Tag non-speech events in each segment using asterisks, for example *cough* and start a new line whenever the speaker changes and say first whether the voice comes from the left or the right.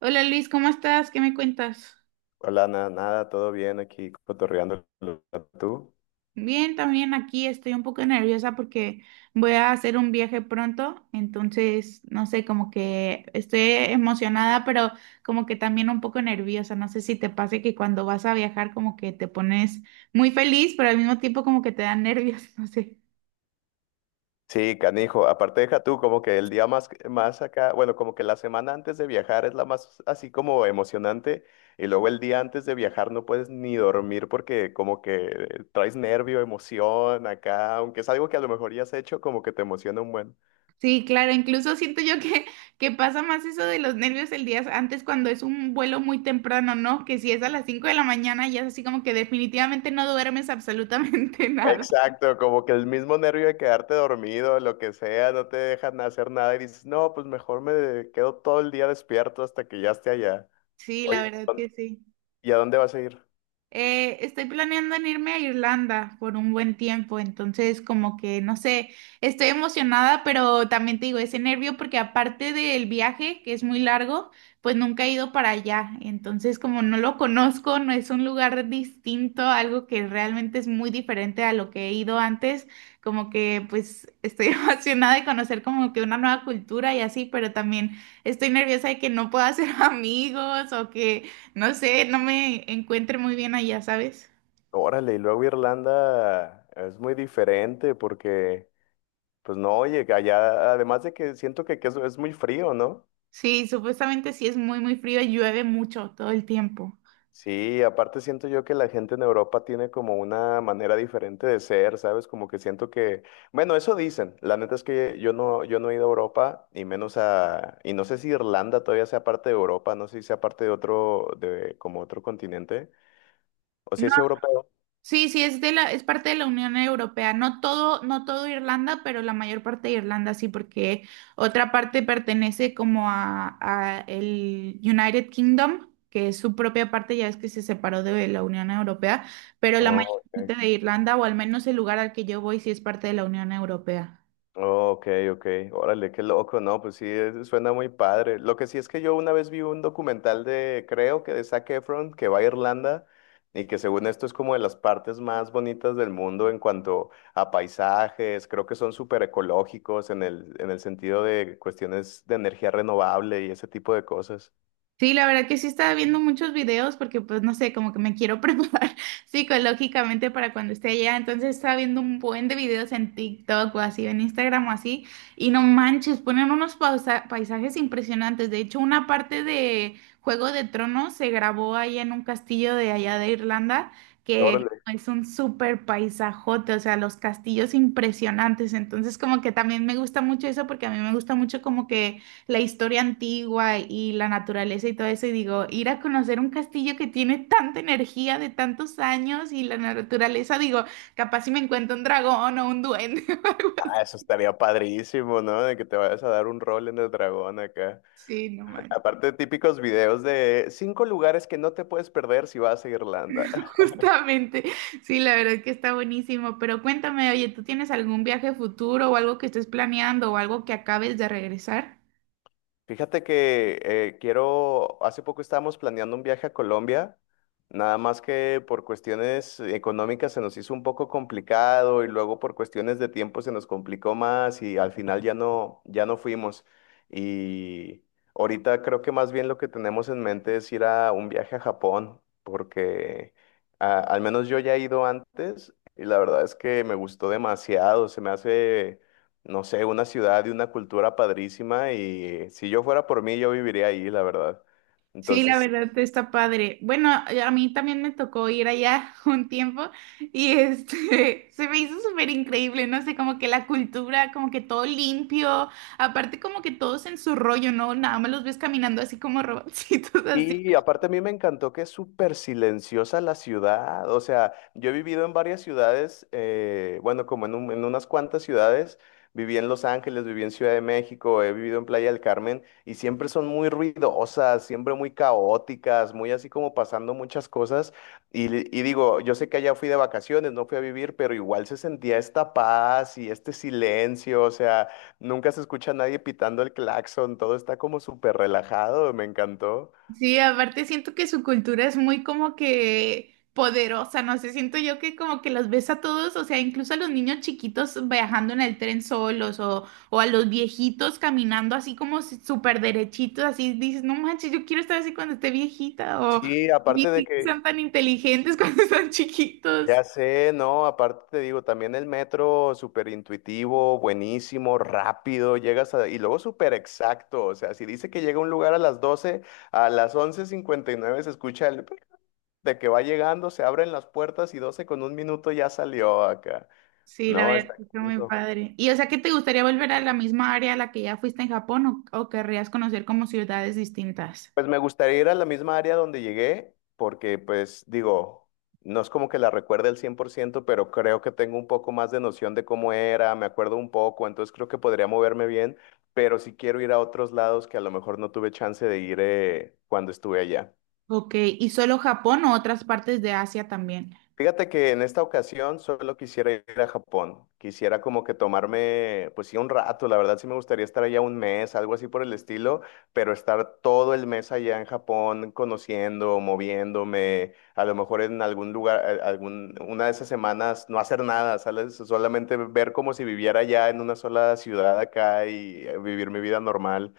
right: Hola Luis, ¿cómo estás? ¿Qué me cuentas?
left: Hola, nada, nada, todo bien aquí cotorreando tú.
right: Bien, también aquí estoy un poco nerviosa porque voy a hacer un viaje pronto, entonces no sé, como que estoy emocionada, pero como que también un poco nerviosa. No sé si te pase que cuando vas a viajar como que te pones muy feliz, pero al mismo tiempo como que te dan nervios, *laughs* no sé.
left: Sí, canijo, aparte deja tú, como que el día más acá, bueno, como que la semana antes de viajar es la más así como emocionante, y luego el día antes de viajar no puedes ni dormir porque como que traes nervio, emoción acá, aunque es algo que a lo mejor ya has hecho, como que te emociona un buen.
right: Sí, claro, incluso siento yo que pasa más eso de los nervios el día antes cuando es un vuelo muy temprano, ¿no? Que si es a las 5 de la mañana ya es así como que definitivamente no duermes absolutamente *laughs* nada.
left: Exacto, como que el mismo nervio de quedarte dormido, lo que sea, no te dejan hacer nada y dices, no, pues mejor me quedo todo el día despierto hasta que ya esté allá.
right: Sí, la
left: Oye,
right: verdad que sí.
left: ¿y a dónde vas a ir?
right: Estoy planeando en irme a Irlanda por un buen tiempo, entonces como que no sé, estoy emocionada, pero también te digo, ese nervio porque aparte del viaje, que es muy largo, pues nunca he ido para allá, entonces como no lo conozco, no es un lugar distinto, algo que realmente es muy diferente a lo que he ido antes, como que pues estoy *laughs* emocionada de conocer como que una nueva cultura y así, pero también estoy nerviosa de que no pueda hacer *laughs* amigos o que no sé, no me encuentre muy bien allá, ¿sabes?
left: Órale, y luego Irlanda es muy diferente porque, pues no, oye, que allá, además de que siento que es muy frío, ¿no?
right: Sí, supuestamente sí es muy, muy frío y llueve mucho todo el tiempo.
left: Sí, aparte siento yo que la gente en Europa tiene como una manera diferente de ser, ¿sabes? Como que siento que, bueno, eso dicen. La neta es que yo no, yo no he ido a Europa y menos a, y no sé si Irlanda todavía sea parte de Europa, no sé si sea parte de otro, de como otro continente, o si
right: No,
left: es europeo.
right: sí, sí es parte de la Unión Europea. No todo, no todo Irlanda, pero la mayor parte de Irlanda sí, porque otra parte pertenece como a el United Kingdom, que es su propia parte, ya es que se separó de la Unión Europea, pero
left: No,
right: la mayor parte
left: ok.
right: de Irlanda, o al menos el lugar al que yo voy, sí es parte de la Unión Europea.
left: Ok, ok, órale, qué loco, no, pues sí, suena muy padre. Lo que sí es que yo una vez vi un documental de, creo que de Zac Efron, que va a Irlanda y que según esto es como de las partes más bonitas del mundo en cuanto a paisajes, creo que son súper ecológicos en en el sentido de cuestiones de energía renovable y ese tipo de cosas.
right: Sí, la verdad que sí estaba viendo muchos videos porque pues no sé, como que me quiero *laughs* preparar psicológicamente para cuando esté allá, entonces estaba viendo un buen de videos en TikTok o así, en Instagram o así, y no manches, ponen unos paisajes impresionantes. De hecho, una parte de Juego de Tronos se grabó ahí en un castillo de allá de Irlanda, que
left: Órale,
right: es un súper paisajote, o sea, los castillos impresionantes, entonces como que también me gusta mucho eso porque a mí me gusta mucho como que la historia antigua y la naturaleza y todo eso, y digo, ir a conocer un castillo que tiene tanta energía de tantos años y la naturaleza, digo, capaz si me encuentro un dragón o un duende *laughs* o algo así.
left: ah, eso estaría padrísimo, ¿no? De que te vayas a dar un rol en el dragón acá.
right: Sí, no
left: *laughs*
right: manches.
left: Aparte, típicos videos de cinco lugares que no te puedes perder si vas a Irlanda.
right: *laughs* Justamente, sí, la verdad es que está buenísimo, pero cuéntame, oye, ¿tú tienes algún viaje futuro o algo que estés planeando o algo que acabes de regresar?
left: Fíjate que quiero, hace poco estábamos planeando un viaje a Colombia, nada más que por cuestiones económicas se nos hizo un poco complicado y luego por cuestiones de tiempo se nos complicó más y al final ya no, ya no fuimos. Y ahorita creo que más bien lo que tenemos en mente es ir a un viaje a Japón, porque ah, al menos yo ya he ido antes y la verdad es que me gustó demasiado, se me hace no sé, una ciudad y una cultura padrísima y si yo fuera por mí, yo viviría ahí, la verdad.
right: Sí, la
left: Entonces,
right: verdad está padre. Bueno, a mí también me tocó ir allá *laughs* un tiempo y este *laughs* se me hizo súper increíble, no sé, como que la cultura, como que todo limpio, aparte como que todos en su rollo, ¿no? Nada más los ves caminando así como robotcitos, *laughs* así.
left: y aparte a mí me encantó que es súper silenciosa la ciudad, o sea, yo he vivido en varias ciudades, bueno, como en, en unas cuantas ciudades, viví en Los Ángeles, viví en Ciudad de México, he vivido en Playa del Carmen y siempre son muy ruidosas, siempre muy caóticas, muy así como pasando muchas cosas. Y, y digo, yo sé que allá fui de vacaciones, no fui a vivir, pero igual se sentía esta paz y este silencio, o sea, nunca se escucha a nadie pitando el claxon, todo está como súper relajado, me encantó.
right: Sí, aparte siento que su cultura es muy como que poderosa, no sé, siento yo que como que los ves a todos, o sea, incluso a los niños chiquitos viajando en el tren solos o a los viejitos caminando así como si- súper derechitos, así dices, no manches, yo quiero estar así cuando esté viejita o
left: Sí, aparte de
right: viejitos
left: que,
right: sean tan inteligentes *laughs* cuando están chiquitos.
left: ya sé, no, aparte te digo, también el metro súper intuitivo, buenísimo, rápido, llegas a, y luego súper exacto, o sea, si dice que llega a un lugar a las 12:00, a las 11:59 se escucha el pic de que va llegando, se abren las puertas y 12:01 ya salió acá.
right: Sí, la
left: No,
right: verdad,
left: está...
right: que está
left: aquí.
right: muy padre. Y o sea, ¿que te gustaría volver a la misma área a la que ya fuiste en Japón o querrías conocer como ciudades distintas?
left: Pues me gustaría ir a la misma área donde llegué, porque pues digo, no es como que la recuerde al 100%, pero creo que tengo un poco más de noción de cómo era, me acuerdo un poco, entonces creo que podría moverme bien, pero sí quiero ir a otros lados que a lo mejor no tuve chance de ir cuando estuve allá.
right: Ok, ¿y solo Japón o otras partes de Asia también?
left: Fíjate que en esta ocasión solo quisiera ir a Japón. Quisiera como que tomarme, pues sí, un rato. La verdad sí me gustaría estar allá un mes, algo así por el estilo, pero estar todo el mes allá en Japón, conociendo, moviéndome, a lo mejor en algún lugar, algún, una de esas semanas no hacer nada, ¿sabes? Solamente ver como si viviera allá en una sola ciudad acá y vivir mi vida normal.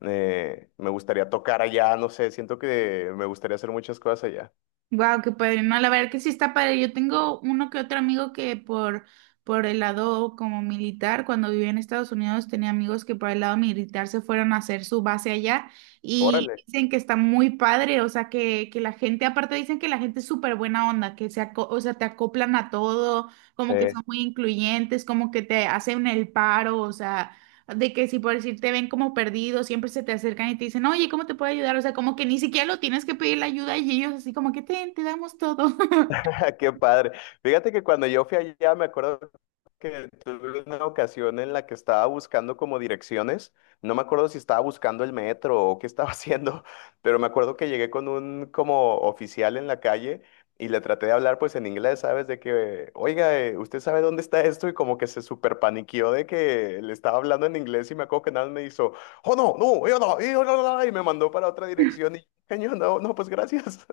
left: Me gustaría tocar allá, no sé, siento que me gustaría hacer muchas cosas allá.
right: Wow, qué padre. No, la verdad que sí está padre. Yo tengo uno que otro amigo que por el lado como militar, cuando vivía en Estados Unidos, tenía amigos que por el lado militar se fueron a hacer su base allá y
left: Órale.
right: dicen que está muy padre. O sea, que la gente, aparte dicen que la gente es súper buena onda, que o sea, te acoplan a todo,
left: Sí.
right: como que son muy incluyentes, como que te hacen el paro, o sea. De que si por decir te ven como perdido, siempre se te acercan y te dicen, oye, ¿cómo te puedo ayudar? O sea, como que ni siquiera lo tienes que pedir la ayuda y ellos así como que te damos todo. *laughs*
left: *laughs* Qué padre. Fíjate que cuando yo fui allá, me acuerdo que tuve una ocasión en la que estaba buscando como direcciones. No me acuerdo si estaba buscando el metro o qué estaba *laughs* haciendo, pero me acuerdo que llegué con un como oficial en la calle y le traté de hablar pues en inglés, ¿sabes? De que, oiga, ¿usted sabe dónde está esto? Y como que se super paniqueó de que le estaba hablando en inglés y me acuerdo que nada más me hizo, "oh no, no, yo no, yo no, no", y me mandó para otra dirección y, yo, no, no, pues gracias.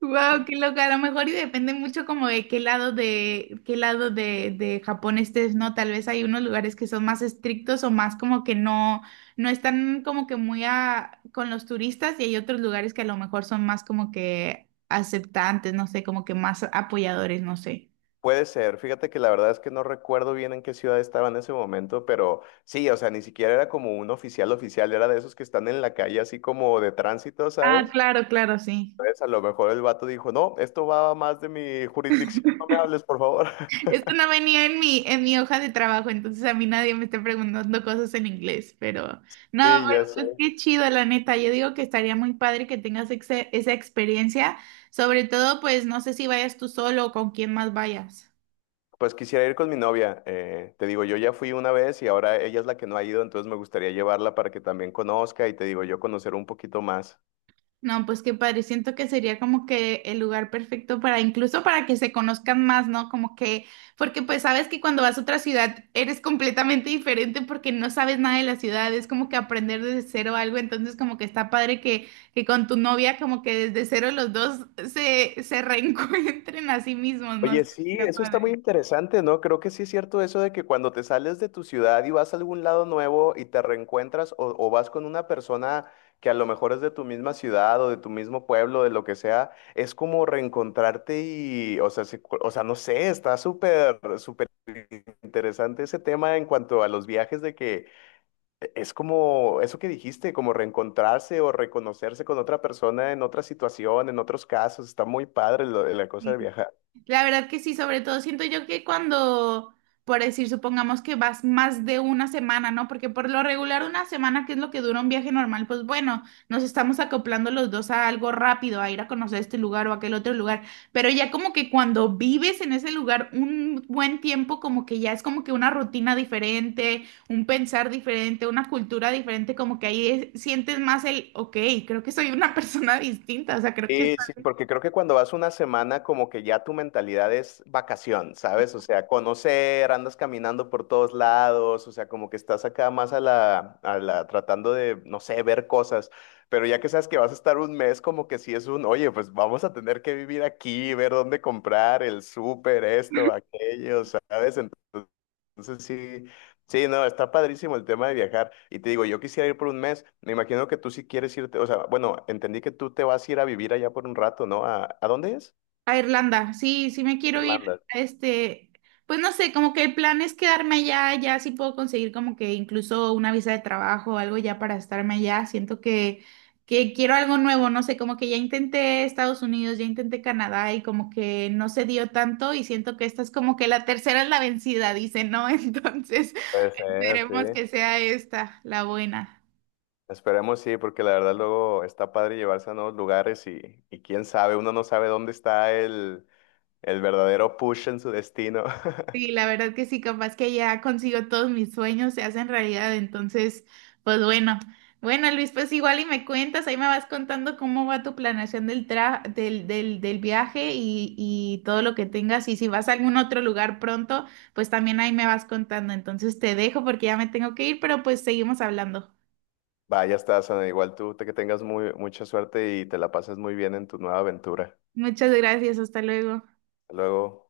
right: Wow, qué loca. A lo mejor y depende mucho como de qué lado de Japón estés, ¿no? Tal vez hay unos lugares que son más estrictos o más como que no están como que muy a, con los turistas y hay otros lugares que a lo mejor son más como que aceptantes, no sé, como que más apoyadores, no sé.
left: Puede ser, fíjate que la verdad es que no recuerdo bien en qué ciudad estaba en ese momento, pero sí, o sea, ni siquiera era como un oficial oficial, era de esos que están en la calle así como de tránsito,
right: Ah,
left: ¿sabes?
right: claro, claro, sí.
left: Entonces a lo mejor el vato dijo, no, esto va más de mi jurisdicción, no me hables, por favor. *laughs*
right: Esto no venía en mi hoja de trabajo, entonces a mí nadie me está preguntando cosas en inglés, pero no,
left: Y ya
right: pero
left: sé.
right: pues qué chido, la neta. Yo digo que estaría muy padre que tengas esa experiencia, sobre todo, pues no sé si vayas tú solo o con quién más vayas.
left: Pues quisiera ir con mi novia, te digo, yo ya fui una vez y ahora ella es la que no ha ido, entonces me gustaría llevarla para que también conozca y te digo, yo conocer un poquito más.
right: No, pues qué padre, siento que sería como que el lugar perfecto para incluso para que se conozcan más, ¿no? Como que, porque pues sabes que cuando vas a otra ciudad eres completamente diferente porque no sabes nada de la ciudad, es como que aprender desde cero algo, entonces como que está padre que con tu novia como que desde cero los dos se *laughs* reencuentren a sí mismos, ¿no?
left: Oye, sí,
right: Sería
left: eso está muy
right: padre.
left: interesante, ¿no? Creo que sí es cierto eso de que cuando te sales de tu ciudad y vas a algún lado nuevo y te reencuentras o vas con una persona que a lo mejor es de tu misma ciudad o de tu mismo pueblo, de lo que sea, es como reencontrarte y, o sea, sí, o sea, no sé, está súper, súper interesante ese tema en cuanto a los viajes de que es como eso que dijiste, como reencontrarse o reconocerse con otra persona en otra situación, en otros casos, está muy padre la cosa de
right: Sí.
left: viajar.
right: La verdad que sí, sobre todo siento yo que cuando, por decir, supongamos que vas más de una semana, ¿no? Porque por lo regular una semana, que es lo que dura un viaje normal, pues bueno, nos estamos acoplando los dos a algo rápido, a ir a conocer este lugar o aquel otro lugar, pero ya como que cuando vives en ese lugar un buen tiempo, como que ya es como que una rutina diferente, un pensar diferente, una cultura diferente, como que sientes más el, ok, creo que soy una *laughs* persona distinta, o sea, creo que
left: Sí,
right: está.
left: sí, porque creo que cuando vas una semana como que ya tu mentalidad es vacación, ¿sabes? O sea, conocer, andas caminando por todos lados, o sea, como que estás acá más a la tratando de, no sé, ver cosas, pero ya que sabes que vas a estar un mes, como que sí es un, oye, pues vamos a tener que vivir aquí, ver dónde comprar, el súper, esto, aquello, ¿sabes? Entonces sí. Sí, no, está padrísimo el tema de viajar. Y te digo, yo quisiera ir por un mes. Me imagino que tú sí quieres irte, o sea, bueno, entendí que tú te vas a ir a vivir allá por un rato, ¿no? A dónde es?
right: A Irlanda, sí, sí me quiero ir,
left: Irlanda.
right: este, pues no sé, como que el plan es quedarme allá, ya sí puedo conseguir como que incluso una visa de trabajo o algo ya para estarme allá, siento que quiero algo nuevo, no sé, como que ya intenté Estados Unidos, ya intenté Canadá y como que no se dio tanto y siento que esta es como que la tercera es la vencida, dice, ¿no? *laughs* Entonces,
left: Puede ser, sí.
right: esperemos que sea esta la buena.
left: Esperemos sí, porque la verdad luego está padre llevarse a nuevos lugares y quién sabe, uno no sabe dónde está el verdadero push en su destino. *laughs*
right: Sí, la verdad que sí, capaz que ya consigo todos mis sueños, se hacen realidad, entonces, pues bueno. Bueno, Luis, pues igual y me cuentas, ahí me vas contando cómo va tu planeación del del viaje y todo lo que tengas. Y si vas a algún otro lugar pronto, pues también ahí me vas contando. Entonces te dejo porque ya me tengo que ir, pero pues seguimos hablando.
left: Vaya, estás, Ana, igual tú, que tengas muy, mucha suerte y te la pases muy bien en tu nueva aventura.
right: Muchas gracias, hasta luego.
left: Hasta luego.